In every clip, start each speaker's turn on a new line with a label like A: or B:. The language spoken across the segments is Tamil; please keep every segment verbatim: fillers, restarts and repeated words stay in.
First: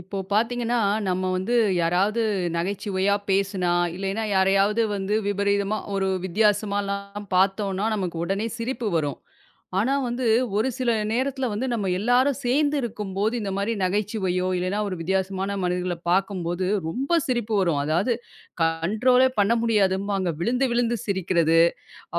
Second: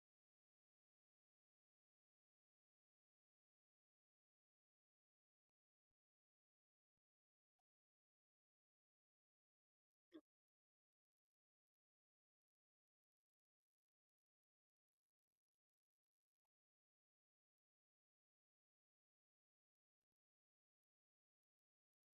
A: இப்போ பார்த்தீங்கன்னா, நம்ம வந்து யாராவது நகைச்சுவையா பேசுனா, இல்லைன்னா யாரையாவது வந்து விபரீதமா ஒரு வித்தியாசமாலாம் பார்த்தோம்னா, நமக்கு உடனே சிரிப்பு வரும். ஆனா வந்து, ஒரு சில நேரத்தில வந்து நம்ம எல்லாரும் சேர்ந்து இருக்கும்போது, இந்த மாரி நகைச்சுவையோ, இல்லைன்னா ஒரு வித்தியாசமான மனிதர்கள பார்க்கும்போது ரொம்ப சிரிப்பு வரும். அதாவது கண்ட்ரோலே பண்ண முடியாதும்பாங்க. விழுந்து விழுந்து சிரிக்கிறது.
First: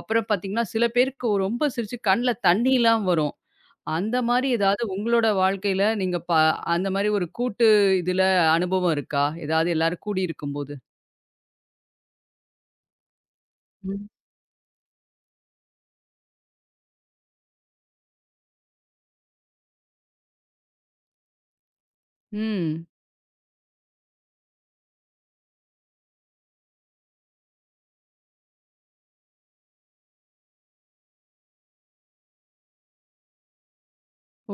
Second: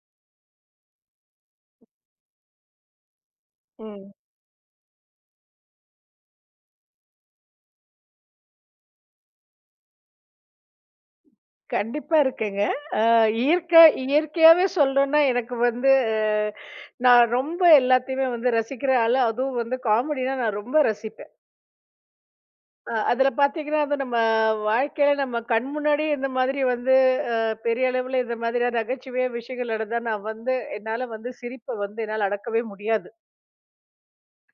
A: அப்புறம் பார்த்தீங்கன்னா, சில பேருக்கு ரொம்ப சிரிச்சு கண்ல தண்ணிலாம் வரும்.
B: ம்.
A: அந்த மாரி ஏதாவது உங்களோட வாழ்க்கையில நீங்க ப அந்த மாரி ஒரு கூட்டு இதுல அனுபவம் இருக்கா? ஏதாவது எல்லாரும் கூடி இருக்கும்போது?
B: கண்டிப்பா இருக்குங்க. அ இயற்கை
A: ம்.
B: இயற்கையாவே சொல்லணும்னா எனக்கு வந்து அஹ், நான் ரொம்ப எல்லாத்தையுமே வந்து ரசிக்கிற ஆளு. அதுவும் வந்து காமெடினா நான் ரொம்ப ரசிப்பேன்.
A: ம்.
B: அ அதில பார்த்தீங்கன்னா, அது நம்ம வாழ்க்கையில நம்ம கண் முன்னாடியே இந்த மாதிரி வந்து அ பெரிய அளவுல இந்த மாதிரியான நகைச்சுவையான விஷயங்கள் நடந்தா நான் வந்து என்னால வந்து சிரிப்ப வந்து என்னால அடக்கவே முடியாது.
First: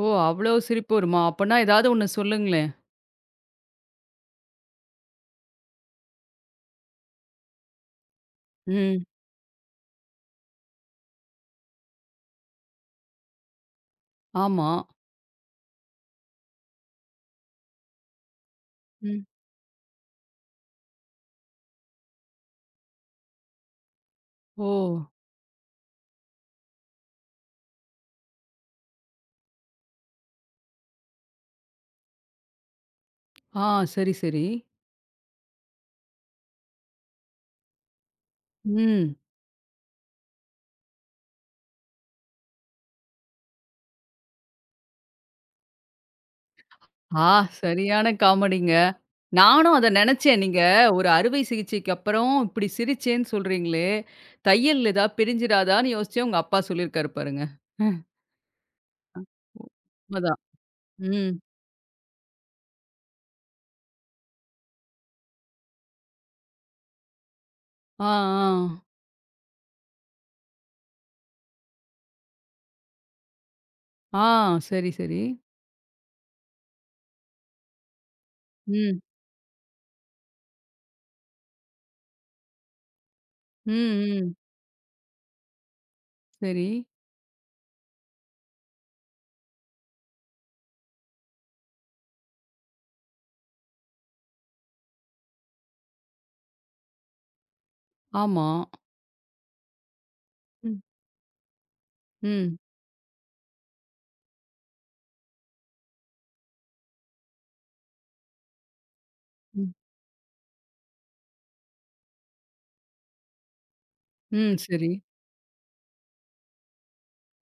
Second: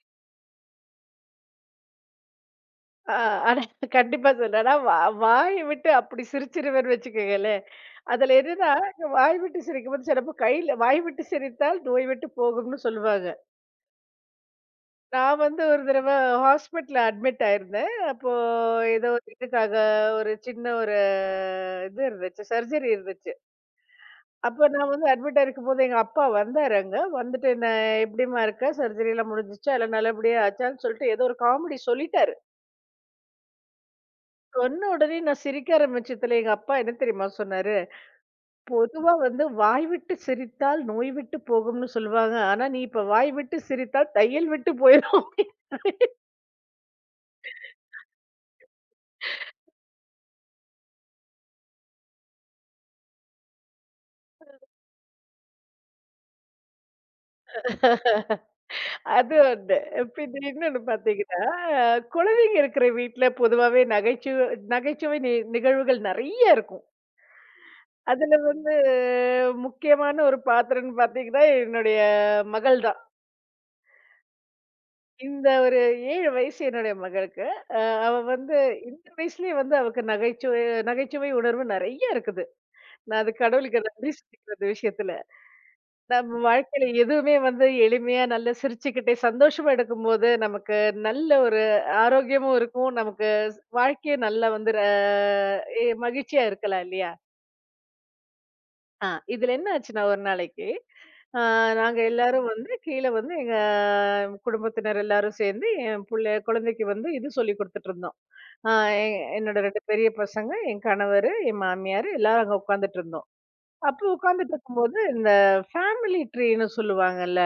A: ஓ! அவ்ளோ சிரிப்பு வருமா? அப்பன்னா ஏதாவது ஒண்ணு சொல்லுங்களேன்.
B: ஆ, ஆனா கண்டிப்பா சொல்றேன். ஆனா வா வாய விட்டு அப்படி சிரிச்சிருவேன்னு வச்சுக்கங்களேன். அதுல என்னன்னா,
A: ம்.
B: வாய் விட்டு சிரிக்கும்போது சிலப்போ கையில வாய் விட்டு சிரித்தால் நோய் விட்டு போகும்னு சொல்லுவாங்க.
A: ஆமா.
B: நான் வந்து ஒரு தடவை ஹாஸ்பிட்டல்ல அட்மிட் ஆயிருந்தேன். அப்போ ஏதோ
A: ம்.
B: ஒரு இதுக்காக ஒரு சின்ன ஒரு இது இருந்துச்சு, சர்ஜரி இருந்துச்சு. அப்போ
A: ஓ!
B: நான் வந்து அட்மிட் ஆயிருக்கும்போது எங்க அப்பா வந்தாரு அங்க. வந்துட்டு என்ன எப்படிம்மா இருக்க? சர்ஜரி எல்லாம் முடிஞ்சுச்சா? எல்லாம் நல்லபடியா ஆச்சான்னு சொல்லிட்டு ஏதோ ஒரு காமெடி சொல்லிட்டாரு.
A: ஆ, சரி, சரி.
B: சொன்ன உடனே நான் சிரிக்க ஆரம்பிச்சதுல எங்க அப்பா என்ன தெரியுமா சொன்னாரு? பொதுவா
A: ம்.
B: வந்து "வாய் விட்டு சிரித்தால் நோய் விட்டு போகும்னு சொல்லுவாங்க. ஆனா நீ இப்ப வாய் விட்டு சிரித்தால் தையல் விட்டு போயிரும்" அப்டின்னாரு.
A: ஆ, சரியான காமெடிங்க. நானும் அத நெனச்சேன். நீங்க ஒரு அறுவை சிகிச்சைக்கு அப்புறம் இப்படி சிரிச்சேன்னு சொல்றீங்களே! தையல் ஏதாவது பிரிஞ்சிராதான்னு யோசிச்சேன். உங்க அப்பா சொல்லியிருக்காரு பாருங்க. அ,
B: அது ஒண்ணு. பின்ன
A: உண்மதான்.
B: இன்னொன்னு
A: ம்.
B: பார்த்தீங்கன்னா, குழந்தைங்க இருக்கிற வீட்ல பொதுவாவே நகைச்சுவை நகைச்சுவை நி நிகழ்வுகள் நெறைய இருக்கும்.
A: ஆ,
B: அதுல வந்து
A: ஆ.
B: முக்கியமான ஒரு பாத்திரம்ன்னு பார்த்தீங்கன்னா, என்னுடைய மகள் தான்.
A: ஆ. சரி, சரி.
B: இந்த ஒரு ஏழு வயசு என்னுடைய மகளுக்கு. அ அவ வந்து
A: ம்.
B: இந்த வயசுலயே வந்து அவக்கு நகைச்சுவை நகைச்சுவை உணர்வு நெறைய இருக்குது. நான் அது
A: ம்,
B: கடவுளுக்கு நன்றி
A: ம்.
B: சொல்லிக்கிறேன் அந்த விஷயத்துல. நம்ம
A: சரி.
B: வாழ்க்கையில எதுவுமே வந்து எளிமையா நல்லா சிரிச்சுக்கிட்டே சந்தோஷமா எடுக்கும்போது, நமக்கு நல்ல ஒரு ஆரோக்கியமும் இருக்கும். நமக்கு வாழ்க்கையும் நல்லா வந்து அ எ மகிழ்ச்சியா இருக்கலாம் இல்லையா?
A: ஆமா.
B: ஆ, இதுல என்ன ஆச்சுன்னா ஒரு நாளைக்கு,
A: ம்.
B: ஆ நாங்க எல்லாரும்
A: ம்.
B: வந்து கீழ வந்து எங்க குடும்பத்தினர் எல்லாரும் சேர்ந்து என் புள்ள குழந்தைக்கு வந்து இது சொல்லிக் குடுத்துட்டு இருந்தோம். ஆ எ என்னோட
A: ம்.
B: ரெண்டு பெரிய பசங்க, என் கணவரு, என் மாமியாரு எல்லாரும் அங்க உட்கார்ந்துட்டு இருந்தோம். அப்போ
A: ம்.
B: உட்கார்ந்துட்டு
A: சரி.
B: இருக்கும்போது, இந்த ஃபேமிலி ட்ரீன்னு சொல்லுவாங்கல்ல.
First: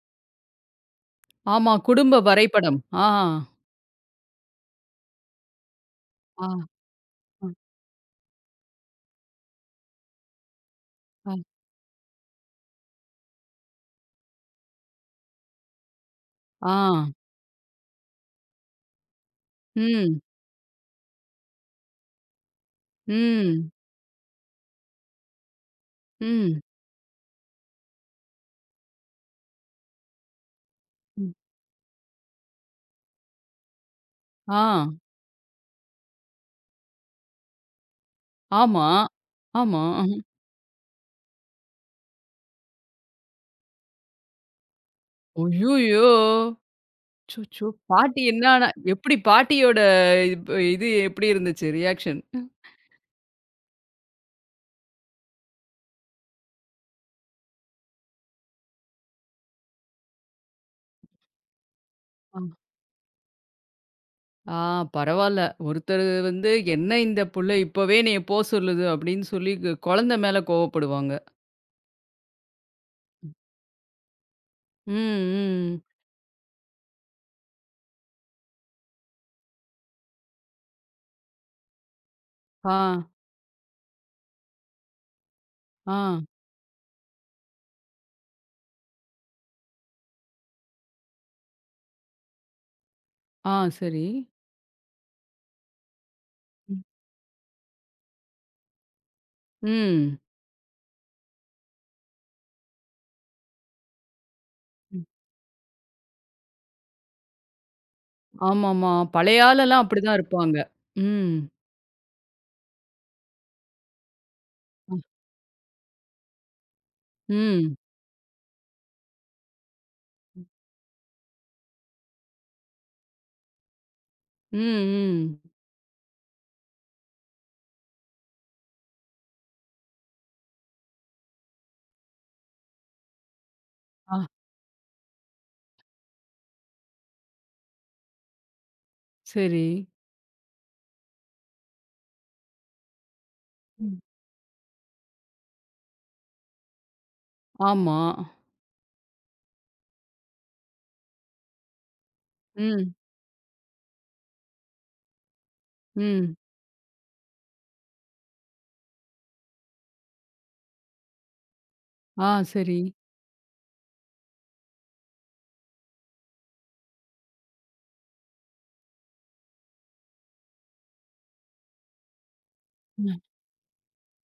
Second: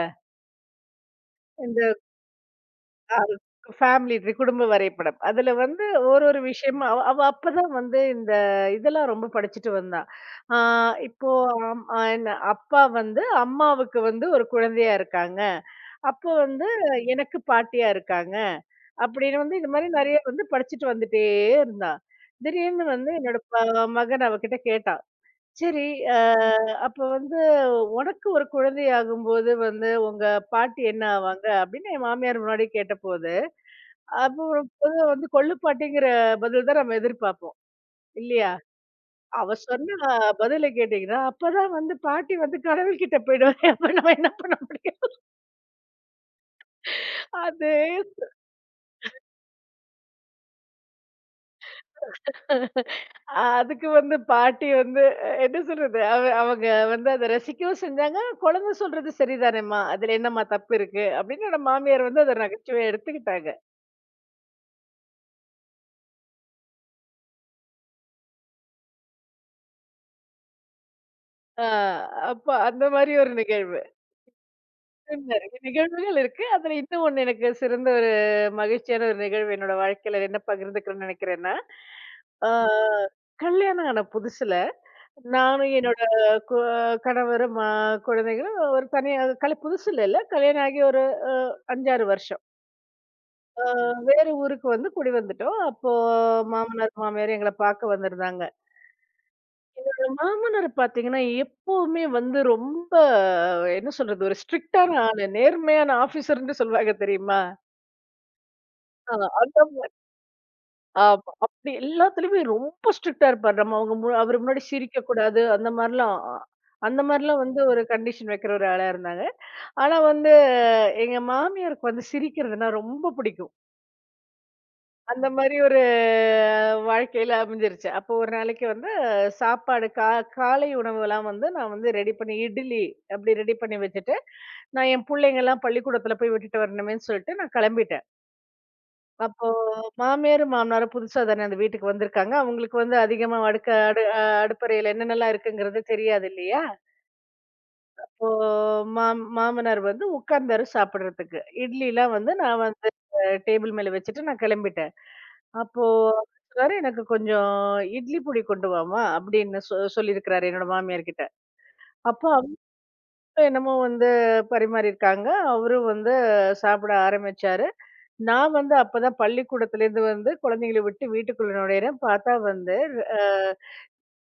A: ஆமா. குடும்ப வரைபடம். ஆ.
B: அது ஃபேமிலி ட்ரீ குடும்ப வரைபடம். அதுல வந்து ஒரு ஒரு
A: ஆ,
B: விஷயமா அவ அவ
A: அ,
B: அப்பதான் வந்து இந்த இதெல்லாம் ரொம்ப படிச்சுட்டு வந்தா. ஆ இப்போ
A: அ.
B: அம் அ என்ன அப்பா வந்து அம்மாவுக்கு வந்து ஒரு குழந்தையா இருக்காங்க. அப்போ வந்து
A: ஆ.
B: எனக்கு பாட்டியா இருக்காங்க. அப்படின்னு வந்து இந்த மாரி நெறைய
A: ம்.
B: வந்து படிச்சுட்டு வந்துட்டே இருந்தா. திடீர்னு வந்து என்னோட ப
A: ம்.
B: மகன் அவகிட்ட கேட்டா. சரி அ
A: ம்.
B: அப்ப வந்து உனக்கு ஒரு குழந்தை ஆகும்போது வந்து உங்க பாட்டி என்ன
A: ம்.
B: ஆவாங்க? அப்படின்னு என் மாமியார் முன்னாடி கேட்டபோது அப்போ
A: ஆ.
B: பொதுவா வந்து கொள்ளுப்பாட்டிங்கிற பதில் தான் நம்ம எதிர்பார்ப்போம். இல்லையா?
A: ஆமா.
B: அவ
A: ஆமா.
B: சொன்ன பதில கேட்டீங்கன்னா, அப்பதான் வந்து பாட்டி வந்து கடவுள்கிட்ட போயிடுவாங்க. அப்ப நம்ம என்ன பண்ண முடியும்?
A: அய்யய்யோ! அச்சச்சோ!
B: அது
A: பாட்டி என்னானா எப்படி பாட்டியோட இப் இது எப்படி இருந்துச்சு ரியாக்ஷன்?
B: அதுக்கு வந்து பாட்டி வந்து அஹ், என்ன சொல்றது? அவ அவங்க வந்து அத ரசிக்கவும் செஞ்சாங்க. குழந்தை சொல்றது சரிதானேம்மா! அதுல என்னம்மா தப்பு இருக்கு? அப்படின்னு நம்ம மாமியார் வந்து அத
A: ஆ.
B: நகைச்சுவையா எடுத்துக்கிட்டாங்க.
A: ஆ, பரவால்ல. ஒருத்தரு வந்து என்ன இந்த புள்ள இப்பவே என்னைய போ சொல்லுது அப்படின்னு சொல்லி கு குழந்தை மேல கோவப்படுவாங்க.
B: ஆ அப்ப அந்த மாரி ஒரு நிகழ்வு.
A: ம்,
B: நிறைய
A: ம்.
B: நிகழ்வுகள் இருக்கு. அதுல இன்னும் ஒண்ணு எனக்கு சிறந்த ஒரு மகிழ்ச்சியான ஒரு நிகழ்வு என்னோட வாழ்க்கையில என்ன பகிர்ந்துக்கிறேன்னு நினைக்கிறேன்னா, ஆ
A: ஆ,
B: கல்யாணம் ஆன புதுசுல நானும்
A: ஆ,
B: என்னோட கு கணவரும், அ குழந்தைகளும் ஒரு தனியா கல் புதுசுல இல்ல. கல்யாணம் ஆகி ஒரு அ ஐந்து, ஆறு வருஷம்.
A: ஆ.
B: ஆ
A: சரி.
B: வேற ஊருக்கு வந்து குடி வந்துட்டோம். அப்போ
A: ம்.
B: மாமனார், மாமியார் எங்கள பார்க்க வந்திருந்தாங்க.
A: ம்.
B: மாமனார் பார்த்தீங்கன்னா, எப்பவுமே வந்து ரொம்ப என்ன சொல்றது? ஒரு ஸ்ட்ரிக்ட்டான
A: ம்.
B: ஆளு. நேர்மையான ஆஃபீசர்ன்னு சொல்லுவாங்க தெரியுமா?
A: ஆமாமா.
B: ஆ
A: பழைய
B: அதான்
A: ஆளெல்லாம் அப்படிதான் இருப்பாங்க.
B: ஆமா.
A: ம்.
B: அப்படி எல்லாத்துலயுமே ரொம்ப ஸ்ட்ரிக்ட்டா இருப்பாரு. நம்ம அவங்க மு அவரு முன்னாடி
A: ம்.
B: சிரிக்கக்கூடாது. அந்த மாரிலாம் அ அந்த மாரிலாம் வந்து
A: ம்.
B: ஒரு கண்டிஷன் வைக்கிற ஒரு ஆளா இருந்தாங்க. ஆனா வந்து
A: ம்.
B: எங்க மாமியாருக்கு வந்து சிரிக்கிறதுன்னா ரொம்ப பிடிக்கும்.
A: ம்,
B: அந்த
A: ம்.
B: மாரி ஒரு வாழ்க்கையில அமைஞ்சிருச்சு. அப்போ ஒரு நாளைக்கு வந்து சாப்பாடு கா காலை உணவுலாம் வந்து நான் வந்து ரெடி பண்ணி இட்லி அப்படி ரெடி பண்ணி
A: ஆ,
B: வச்சுட்டு, நான் என் புள்ளைங்கலாம் பள்ளிக்கூடத்துல போய் விட்டுட்டு வரணுமேன்னு சொல்லிட்டு நான் கிளம்பிட்டேன். அப்போ
A: சரி.
B: மாமியார், மாமனாரும் புதுசா தானே அந்த வீட்டுக்கு வந்திருக்காங்க. அவங்களுக்கு வந்து அதிகமா அடுக்க
A: ம்.
B: அடு அ அடுப்பறையில என்னென்னலாம் இருக்குங்கிறது தெரியாது இல்லையா?
A: ஆமா.
B: இப்போ மாம் மாமனார் வந்து உட்கார்ந்தாரு சாப்பிடுறதுக்கு. இட்லிலாம் வந்து நான் வந்து
A: ம்,
B: டேபிள் மேல வச்சுட்டு நான் கிளம்பிட்டேன். அப்போ அவரு
A: ம்.
B: சொன்னாரு, "எனக்கு கொஞ்சம் இட்லி பொடி கொண்டு வாம்மா" அப்படின்னு சொ சொல்லியிருக்கிறாரு என்னோட மாமியார் கிட்ட. அப்போ
A: ஆ,
B: அவங்க
A: சரி.
B: என்னமோ வந்து பரிமாறியிருக்காங்க. அவரும் வந்து சாப்பிட ஆரம்பிச்சாரு. நான் வந்து அப்பதான் பள்ளிக்கூடத்துலேருந்து வந்து குழந்தைங்கள விட்டு வீட்டுக்குள்ள நுழையிறேன். பார்த்தா வந்து
A: ம்.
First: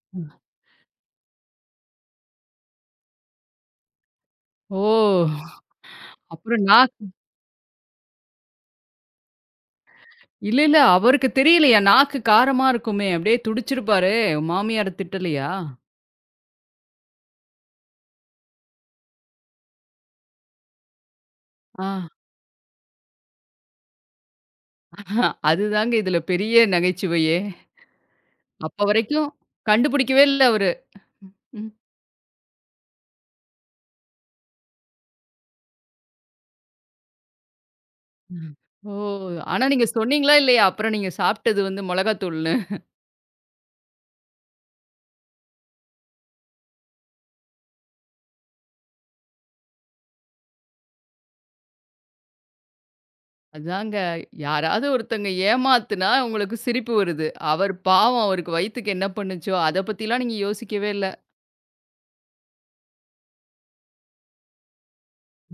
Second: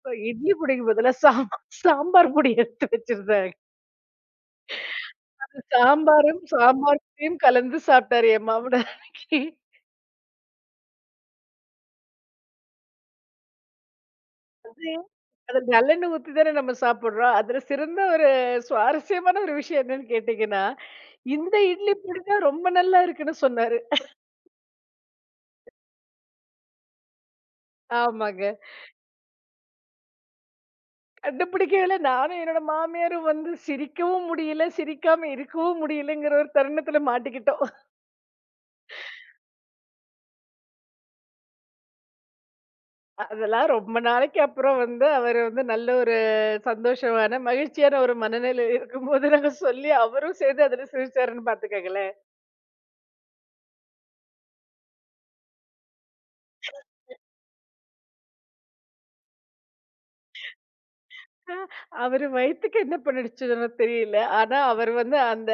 B: அ
A: ம்.
B: இட்லி பொடிக்கு பதிலா சாம் சாம்பார் பொடி எடுத்து வச்சிருந்தாங்க.
A: ஓ!
B: சாம்பாரும்,
A: அப்புறம் நாக்
B: சாம்பார் பொடியும் கலந்து சாப்பிட்டாரு என் மமனார் அன்னைக்கு.
A: இல்ல, இல்ல. அவருக்கு தெரியலையா? நாக்கு காரமா இருக்குமே! அப்படியே துடிச்சிருப்பாரே! மாமியார திட்டலையா?
B: அதுல நல்லெண்ணெய் ஊத்தி தானே நம்ம சாப்பிடுறோம். அதுல சிறந்த ஒரு சுவாரஸ்யமான ஒரு விஷயம் என்னன்னு கேட்டீங்கன்னா, இந்த இட்லி
A: ஆ.
B: பொடி தான் ரொம்ப நல்லா இருக்குன்னு சொன்னாரு.
A: அதுதாங்க இதுல பெரிய நகைச்சுவையே.
B: ஆமாங்க.
A: அப்ப வரைக்கும் கண்டுபிடிக்கவே இல்ல அவரு.
B: கண்டுபிடிக்கவே நானும் என்னோட மாமியாரும் வந்து சிரிக்கவும் முடியல, சிரிக்காம இருக்கவும் முடியலங்கிற ஒரு தருணத்துல மாட்டிக்கிட்டோம்.
A: ம். ஓ! ஆனா நீங்க சொன்னீங்களா இல்லையா? அப்புறம் நீங்க சாப்பிட்டது வந்து மிளகாத்தூள்னு.
B: அதெல்லாம் ரொம்ப நாளைக்கு அப்புறம் வந்து அவரு வந்து நல்ல ஒரு சந்தோஷமான, மகிழ்ச்சியான ஒரு மனநிலையில இருக்கும்போது நாங்க சொல்லி, அவரும் சேர்ந்து அதுல சிரிச்சாருன்னு பார்த்துக்கங்களேன்.
A: அதாங்க யாராவது ஒருத்தங்க ஏமாத்துனா உங்களுக்கு சிரிப்பு வருது. அவர் பாவம் அவருக்கு வயித்துக்கு என்ன பண்ணுச்சோ, அத பத்திலாம் நீங்க யோசிக்கவே இல்ல.
B: அ அவரு வயித்துக்கு என்ன பண்ணிடுச்சுன்னோ தெரியல. ஆனா, அவர் வந்து அந்த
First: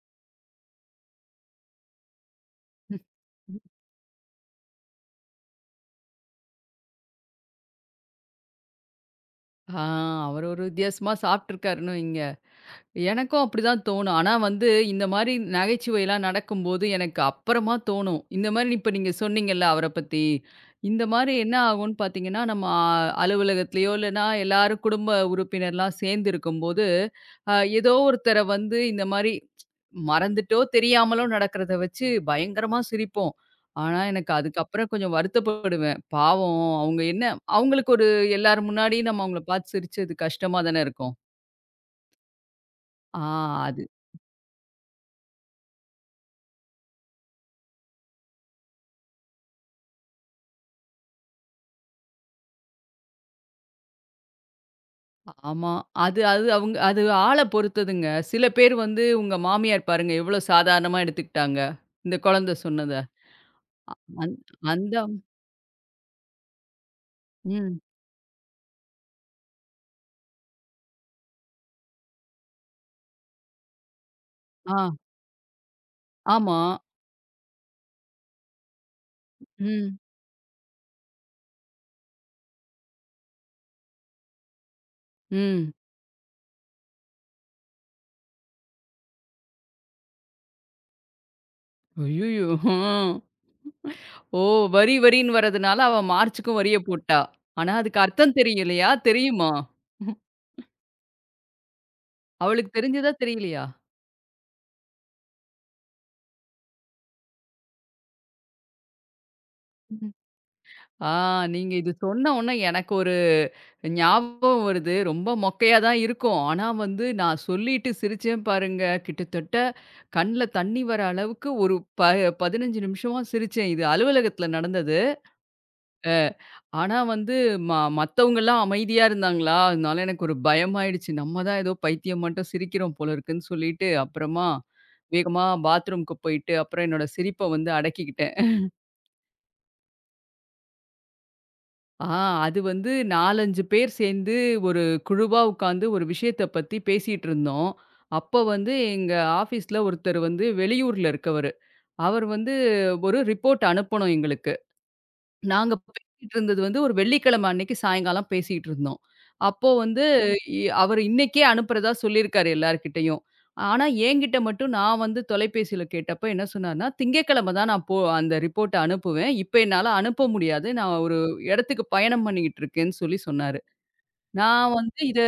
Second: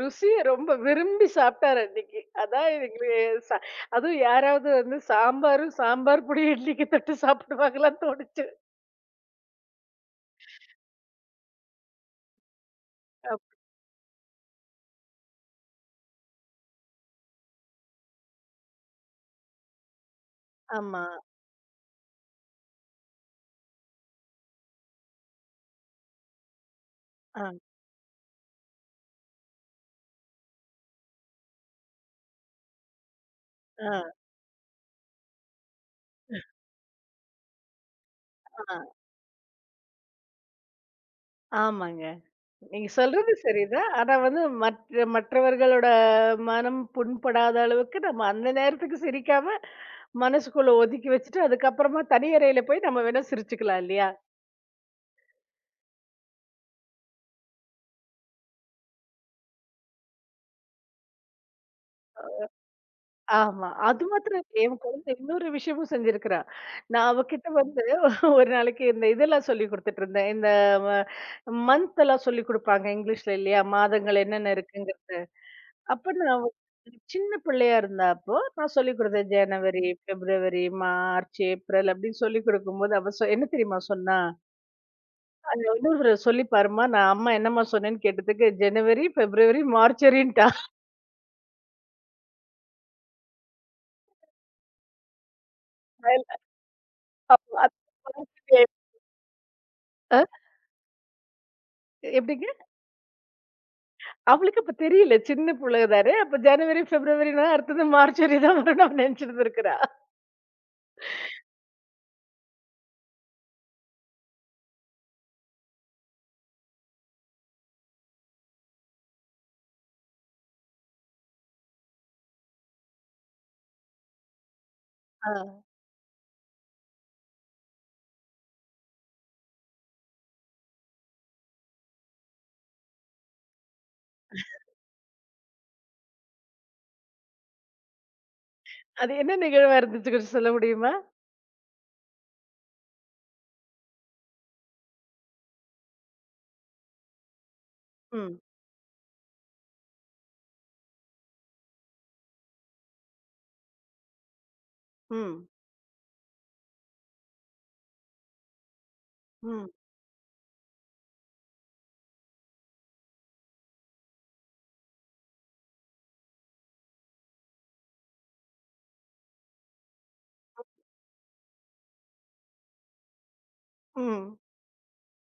B: ருசிய ரொம்ப விரும்பி சாப்பிட்டாரு அன்னைக்கு. அதான் எங்களு ச அதுவும் யாராவது வந்து சாம்பாரும், சாம்பார் பொடி இட்லிக்கு தொட்டு சாப்பிடுவாங்களான்னு தோணுச்சு.
A: ஆ, அவர் ஒரு வித்தியாசமா சாப்பிட்டுருக்காருன்னு வைங்க.
B: அப்
A: எனக்கும் அப்படிதான் தோணும். ஆனா வந்து இந்த மாரி நகைச்சுவைலாம் நடக்கும்போது எனக்கு அப்புறமா தோணும். இந்த மாரி இப்ப நீங்க சொன்னீங்கல்ல அவர பத்தி. இந்த
B: ஆமா.
A: மாரி என்ன ஆகும்ன்னு பார்த்தீங்கன்னா, நம்ம அ அலுவலகத்திலயோ இல்லன்னா எல்லாரும் குடும்ப உறுப்பினர்லாம் சேர்ந்து இருக்கும்போது,
B: ஆ,
A: அ, ஏதோ ஒருத்தர வந்து இந்த மாரி மறந்துட்டோ தெரியாமலோ நடக்கிறத வச்சு பயங்கரமா சிரிப்போம். ஆனா
B: ஆ,
A: எனக்கு அதுக்கப்புறம் கொஞ்சம் வருத்தப்படுவேன். பாவம் அவங்க என்ன அவங்களுக்கு ஒரு எல்லார்
B: ஆ.
A: முன்னாடியும் நம்ம அவங்கள பார்த்து சிரிச்சது கஷ்டமா தானே இருக்கும்.
B: ஆமாங்க. நீங்க
A: ஆ,
B: சொல்றது
A: அது,
B: சரிதான். ஆனா வந்து மற்ற மற்றவர்களோட மனம் புண்படாத அளவுக்கு நம்ம அந்த நேரத்துக்கு சிரிக்காம, மனசுக்குள்ள ஒதுக்கி வச்சுட்டு, அதுக்கப்புறமா தனி அறையில போய் நம்ம வேணா சிரிச்சுக்கலாம் இல்லையா?
A: ஆமா. அது அது அவங்க அது ஆள பொறுத்ததுங்க. சில பேர் வந்து உங்க மாமியார் பாருங்க எவ்ளோ சாதாரணமா எடுத்துக்கிட்டாங்க. இந்த குழந்த சொன்னத.
B: ஆமா.
A: அ
B: அது
A: அந்
B: மாத்திரம் இல்ல. என்
A: அந்த.
B: குழந்தை இன்னொரு விஷயமும் செஞ்சிருக்கிறா. நான் அவகிட்ட
A: ம்.
B: வந்து ஒரு நாளைக்கு இந்த இதெல்லாம் சொல்லிக் குடுத்துட்டு இருந்தேன். இந்த ம மந்த் எல்லாம் சொல்லிக் குடுப்பாங்க இங்கிலீஷ்ல இல்லையா? மாதங்கள் என்னென்ன
A: ஆ.
B: இருக்குங்கிறத. அப்ப நான்
A: ஆமா.
B: வந்து சின்ன பிள்ளையா இருந்தா அப்போ, நான் சொல்லிக் குடுத்தேன். ஜனவரி,
A: ம்.
B: பிப்ரவரி, மார்ச், ஏப்ரல் அப்படின்னு சொல்லிக் குடுக்கும்போது, அவ சொ என்ன தெரியுமா சொன்னா? "அத
A: ம்.
B: இன்னொரு தடவ சொல்லி பாரும்மா. நான் அம்மா என்னம்மா சொன்னேன்னு கேட்டதுக்கு, ஜனவரி, பிப்ரவரி, மார்ச்சரின்ட்டா."
A: அய்யய்யோ! ம். ஓ! வரி வரின்னு வரதுனால அவ மார்ச்சுக்கும் வரிய போட்டா.
B: அ
A: ஆனா அதுக்கு அர்த்தம் தெரியலையா? தெரியுமா?
B: எப்படிங்க?
A: அவளுக்கு தெரிஞ்சதா தெரியலையா?
B: அவளுக்கு அப்ப தெரியல. சின்ன புள்ள தானே. அப்ப ஜனவரி, பிப்ரவரின்னா அடுத்தது மார்ச் வரையும் தான் வரும்னு அவ நெனச்சுட்டு இருந்திருக்கிறா.
A: ஆ, நீங்க இது சொன்ன உடனே எனக்கு ஒரு ஞாபகம் வருது. ரொம்ப மொக்கையா தான் இருக்கும். ஆனா வந்து நான் சொல்லிட்டு சிரிச்சேன் பாருங்க. கிட்டத்தட்ட கண்ல தண்ணி வர அளவுக்கு ஒரு ப பதினைந்து நிமிஷமா சிரிச்சேன். இது அலுவலகத்தில நடந்தது.
B: ஆ.
A: அ, ஆனா வந்து ம மத்தவங்கலாம் அமைதியா இருந்தாங்களா, அதனால எனக்கு ஒரு பயமாயிடுச்சு. நம்ம தான் ஏதோ பைத்தியம் மட்டும் சிரிக்கிறோம் போல இருக்குன்னு சொல்லிட்டு, அப்புறமா வேகமா பாத்ரூம்க்கு போயிட்டு, அப்புறம் என்னோட சிரிப்ப வந்து அடக்கிக்கிட்டேன்.
B: அது என்ன நிகழ்வா இருந்துச்சு கொஞ்சம் சொல்ல முடியுமா?
A: ஆ, அது வந்து நான்கு, ஐந்து பேர் சேர்ந்து ஒரு குழுவா உட்காந்து ஒரு விஷயத்த பத்தி பேசிட்டு இருந்தோம்.
B: ம்.
A: அப்ப வந்து எங்க ஆஃபீஸ்ல ஒருத்தர் வந்து வெளியூர்ல இருக்கவரு. அவர் வந்து ஒரு ரிப்போர்ட் அனுப்பணும் எங்களுக்கு.
B: ம்.
A: நாங்க பேசிட்டு இருந்தது வந்து ஒரு வெள்ளிக்கிழமை அன்னைக்கு சாயங்காலம் பேசிட்டு இருந்தோம். அப்போ
B: ம்.
A: வந்து ம். இ அவரு இன்னைக்கே அனுப்புறதா சொல்லியிருக்காரு எல்லார்கிட்டயும். ஆனா என்கிட்ட மட்டும் நான் வந்து தொலைபேசியில கேட்டப்ப என்ன சொன்னார்ன்னா, "திங்கட்கிழமை தான் நான் போ அந்த ரிப்போர்ட்ட அனுப்புவேன். இப்ப என்னால அனுப்ப முடியாது. நான் ஒரு இடத்துக்கு பயணம் பண்ணிக்கிட்டு இருக்கேன்னு" சொல்லி சொன்னாரு.
B: ம்.
A: நான் வந்து இத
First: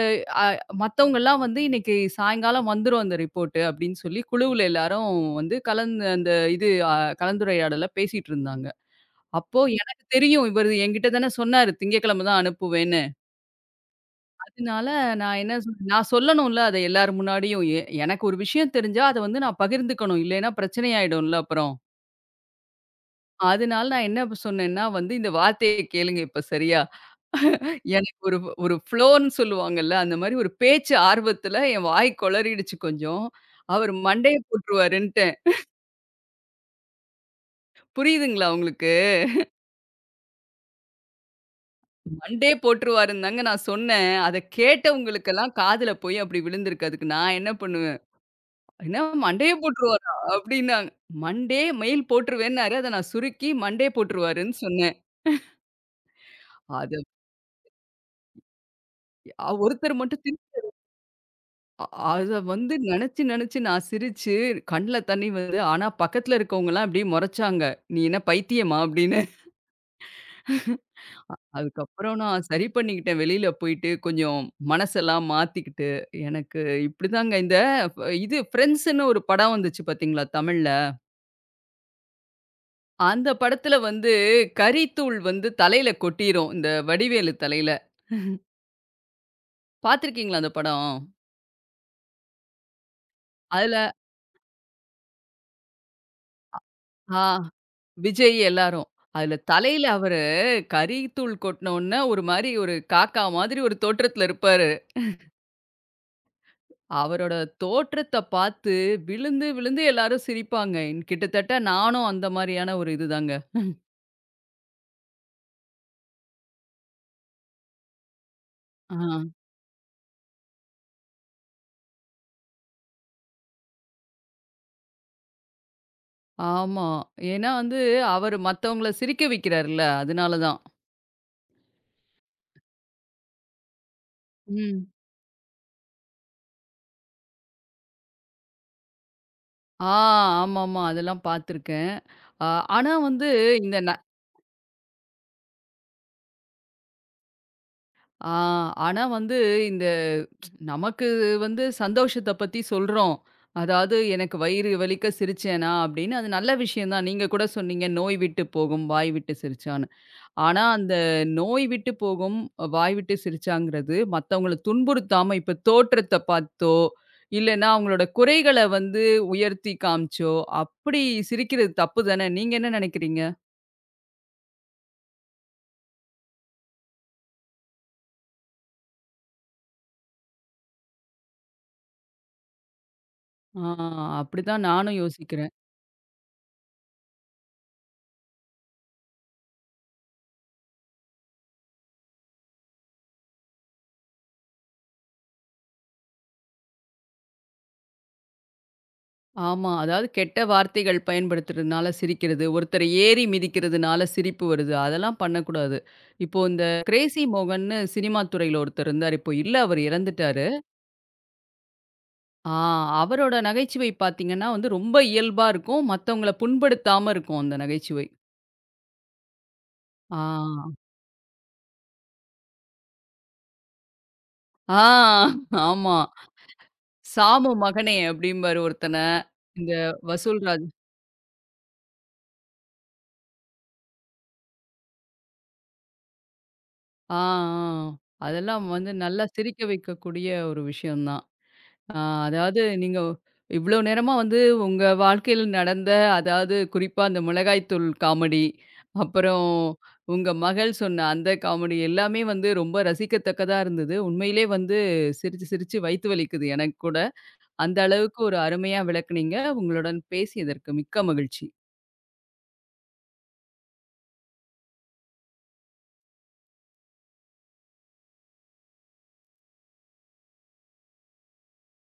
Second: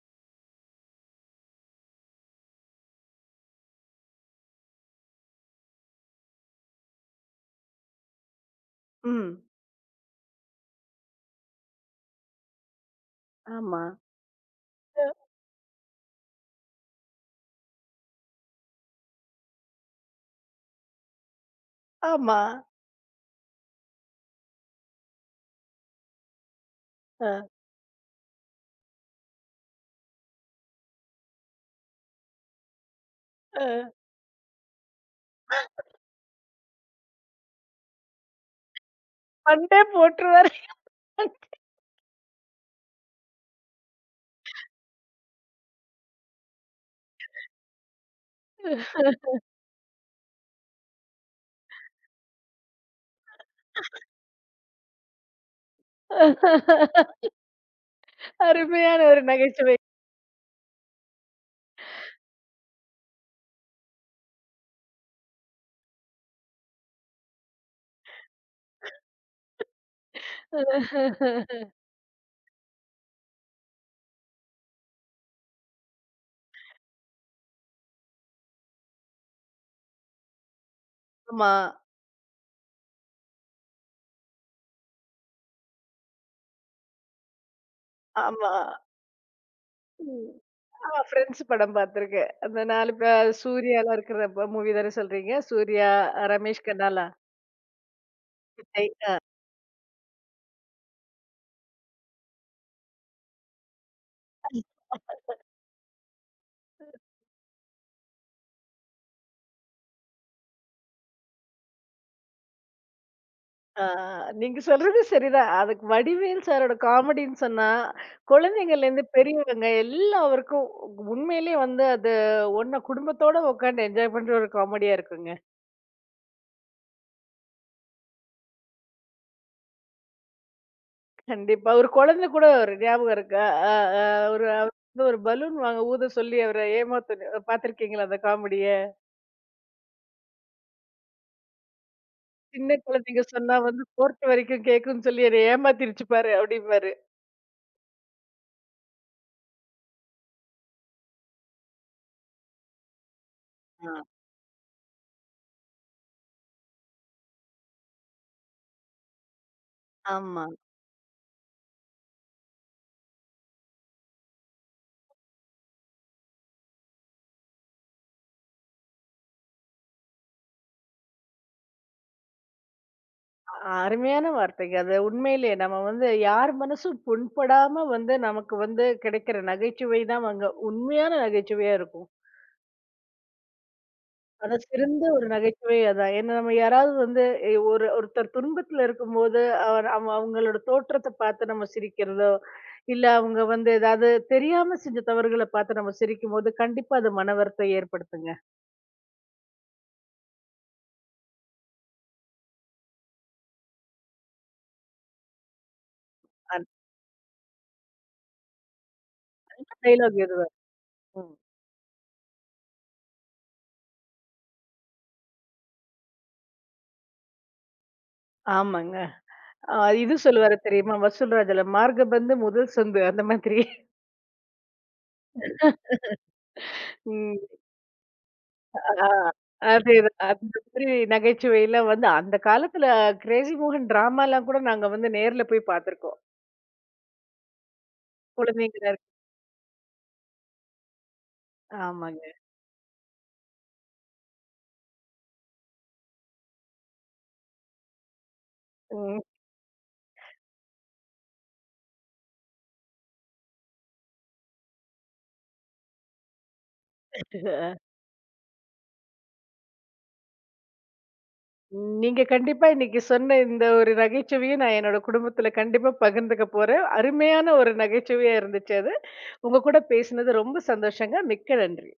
A: அ, மத்தவங்கலாம் வந்து "இன்னைக்கு சாயங்காலம் வந்துரும் அந்த ரிப்போர்ட்டு" அப்படின்னு சொல்லி குழுவுல எல்லாரும் வந்து கலந்து அந்த இது அ, கலந்துரையாடல பேசிட்டு இருந்தாங்க.
B: ம்.
A: அப்போ எனக்கு தெரியும். இவரு என்கிட்ட தானே சொன்னாரு, திங்கட்கிழமை தான் அனுப்புவேன்னு.
B: ஆமா.
A: அதனால நான் என்ன சொ நான் சொல்லணும்ல அத எல்லார் முன்னாடியும். எ எனக்கு ஒரு விஷயம் தெரிஞ்சா, அத வந்து நான் பகிர்ந்துக்கணும். இல்லைன்னா பிரச்சனை ஆயிடும்ல அப்புறம்.
B: ஆமா.
A: அதனால நான் என்ன சொன்னேன்னா வந்து, இந்த வார்த்தைய கேளுங்க இப்ப சரியா?
B: அ,
A: எனக்கு ஒரு ஒரு ஃப்ளோன்னு சொல்லுவாங்கல்ல, அந்த மாரி ஒரு பேச்சு ஆர்வத்துல என் வாய் கொளறிடுச்சு கொஞ்சம். அவரு
B: அ.
A: மண்டைய போட்டுருவாருன்ட்டேன். புரியுதுங்களா உங்களுக்கு?
B: ஃபண்டே போட்டுருவாரு.
A: மண்டே போட்டுருவாருன்னு தாங்க நான் சொன்னேன். அத கேட்டவங்களுக்கெல்லாம் காதுல போய் அப்படி விழுந்திருக்கு. அதுக்கு நான் என்ன பண்ணுவேன், "என்ன மண்டையே போட்டுருவாரா?" அப்படின்னாங்க. மண்டே மெயில் போட்டுருவேன்னாரு. அத நான் சுருக்கி மண்டே போட்டுருவாருன்னு சொன்னேன். அத,
B: அருமையான ஒரு
A: அ
B: நகைச்சுவை.
A: ஒருத்தர் மட்டும் திருப் அ அத வந்து நெனச்சு நெனச்சு நான் சிரிச்சு கண்ல தண்ணி வருது. ஆனா பக்கத்துல இருக்கவங்கலாம் அப்படியே மொறச்சாங்க. "நீ என்ன பைத்தியமா?" அப்படின்னு. அதுக்கப்புறம் நான் சரி பண்ணிக்கிட்டேன். வெளியில போயிட்டு கொஞ்சம் மனசெல்லாம் மாத்திக்கிட்டு, எனக்கு இப்படிதாங்க இந்த ப- இது ஃப்ரெண்ட்ஸ்ன்னு ஒரு படம் வந்துச்சு பார்த்தீங்களா தமிழ்ல.
B: ஆமா,
A: அந்த படத்துல வந்து கரித்தூள் வந்து தலையில கொட்டிரும். இந்த வடிவேலு தலையில.
B: ஆமா. ம்.
A: பார்த்துருக்கீங்களா அந்த படம்?
B: ஆமா ஃப்ரெண்ட்ஸ் படம் பார்த்துருக்கேன். அந்த நாலு பே
A: அதுல
B: சூர்யாலாம் இருக்கிற ப மூவி தானே சொல்றீங்க? சூர்யா, ரமேஷ் கண்ணாலா,
A: ஆ, விஜய் எல்லாரும்.
B: விஜய். அ,
A: அதுல தலையில அவரு கரித்தூள் கொட்டின உடனே ஒரு மாரி ஒரு காக்கா மாதிரி ஒரு தோற்றத்துல இருப்பாரு. அவரோட தோற்றத்த பார்த்து விழுந்து, விழுந்து எல்லாரும் சிரிப்பாங்க. இன்- கிட்டத்தட்ட நானும் அந்த மாரியான ஒரு இதுதாங்க.
B: ஆ. நீங்க சொல்றது சரிதான். அதுக்கு வடிவேல் சாரோட காமெடின்னு சொன்னா,
A: ஆ.
B: குழந்தைங்கள்லேருந்து பெரியவங்க எல்லாருக்கும் உண்மையிலேயே வந்து அது ஒண்ணா குடும்பத்தோட உட்காந்து என்ஜாய் பண்ற ஒரு காமெடியா இருக்குங்க.
A: ஆமா. ஏன்னா வந்து அவரு மத்தவங்கள சிரிக்க வைக்கிறார்ல, அதனால தான்.
B: கண்டிப்பா. ஒரு குழந்தை கூட ஒரு ஞாபகம் இருக்கா? அ அ ஒரு அவர்
A: ம்.
B: வந்து ஒரு பலூன் வாங்க ஊத சொல்லி அவர ஏமாத்துன பார்த்துருக்கீங்களா அந்த காமெடிய?
A: ஆ, ஆமாமா. அதெல்லாம் பார்த்துருக்கேன். அ
B: சின்ன
A: ஆனா
B: குழந்தைங்க
A: வந்து
B: சொன்னா
A: இந்த
B: வந்து
A: ந
B: நான்காவது வரைக்கும் கேட்கும்ன்னு சொல்லி என்ன ஏமாத்திருச்சு பாரு அப்டிம்பாரு.
A: ஆ ஆனா வந்து இந்த நமக்கு வந்து சந்தோஷத்த பத்தி சொல்றோம்.
B: ஆ,
A: அதாவது எனக்கு வயிறு வலிக்க சிரிச்சேனா அப்படின்னு, அது நல்ல விஷயம் தான். நீங்க கூட சொன்னீங்க, "நோய் விட்டு போகும், வாய் விட்டு சிரிச்சா".
B: ஆமா.
A: ஆனா, அந்த நோய் விட்டு போகும், வாய் விட்டு சிரிச்சாங்கிறது மத்தவங்கள துன்புறுத்தாம, இப்ப தோற்றத்த பாத்தோ, இல்லன்னா அவங்களோட குறைகள வந்து உயர்த்தி காமிச்சோ, அப்படி சிரிக்கிறது தப்பு தானே. நீங்க என்ன நெனைக்கிறீங்க?
B: அ அருமையான வார்த்தைங்க. அது உண்மையிலே நம்ம வந்து யார் மனசும் புண்படாம வந்து நமக்கு வந்து கிடைக்கிற நகைச்சுவை தான் அங்க உண்மையான நகைச்சுவையா இருக்கும்.
A: ஆ,
B: ஆனா
A: அப்படிதான் நானும்
B: சிறந்த ஒரு
A: யோசிக்கிறேன்.
B: நகைச்சுவை அதான். ஏன்னா நம்ம யாராவது வந்து எ ஒரு ஒருத்தர் துன்பத்துல இருக்கும்போது, அவர் அவ அவங்களோட தோற்றத்த பார்த்து நம்ம சிரிக்கிறதோ, இல்ல அவங்க வந்து ஏதாவது தெரியாம செஞ்ச தவறுகள பார்த்து நம்ம சிரிக்கும்போது, கண்டிப்பா அது மனவருத்தம் ஏற்படுத்துங்க.
A: ஆமா. அதாவது கெட்ட வார்த்தைகள் பயன்படுத்துறதுனால சிரிக்கிறது, ஒருத்தர ஏறி மிதிக்கிறதுனால சிரிப்பு வருது. அதெல்லாம் பண்ணக்கூடாது. இப்போ இந்த
B: அந்த
A: கிரேஸி மோகன்னு சினிமா துறையில ஒருத்தர் இருந்தாரு. இப்போ இல்ல அவர்
B: டயலாக்
A: இறந்துட்டாரு.
B: இதுதான். ம்.
A: ஆ, அவரோட நகைச்சுவை பார்த்தீங்கன்னா வந்து ரொம்ப இயல்பா இருக்கும். மத்தவங்கள புண்படுத்தாம இருக்கும் அந்த நகைச்சுவை.
B: ஆமாங்க. அ இது
A: ஆ,
B: சொல்லுவாரு தெரியுமா? வசூல்ராஜ்ல மார்கபந்து முதல் சந்து அந்த மாதிரி.
A: ஆ, ஆமா.
B: ம்.
A: "சாமு மகனே" அப்படிம்பாரு ஒருத்தன.
B: ஆ.
A: இந்த
B: அதேதான். அந்த
A: வசூல்ராஜ்.
B: மாதிரி நகைச்சுவைலாம் வந்து அந்த காலத்துல கிரேஸி மோகன் டிராமாலாம் கூட நாங்க வந்து நேர்ல போய் பார்த்துருக்கோம்.
A: ஆ, ஆ. அதெல்லாம்
B: குழந்தைங்க
A: வந்து நல்லா சிரிக்க வைக்கக்கூடிய ஒரு விஷயம் தான். ஆ,
B: ஆமாங்க.
A: அதாவது நீங்க இவ்ளோ நேரமா வந்து உங்க வாழ்க்கையில நடந்த அதாவது குறிப்பா அந்த மிளகாய் தூள் காமெடி,
B: ம்.
A: அப்புறம் உங்க மகள் சொன்ன அந்த காமெடி எல்லாமே வந்து ரொம்ப ரசிக்கத்தக்கதா இருந்தது. உண்மையிலே வந்து சிரிச்சு சிரிச்சு வயித்து வலிக்குது எனக்கு கூட. அந்த அளவுக்கு ஒரு அருமையா விளக்குனீங்க. உங்களுடன் பேசியதற்கு மிக்க மகிழ்ச்சி.
B: நீங்க கண்டிப்பா இன்னைக்கு சொன்ன இந்த ஒரு நகைச்சுவைய நான் என்னோட குடும்பத்துல கண்டிப்பா பகிர்ந்துக்க போறேன். அருமையான ஒரு நகைச்சுவையா இருந்துச்சு அது. உங்க கூட பேசினது ரொம்ப சந்தோஷங்க. மிக்க நன்றி.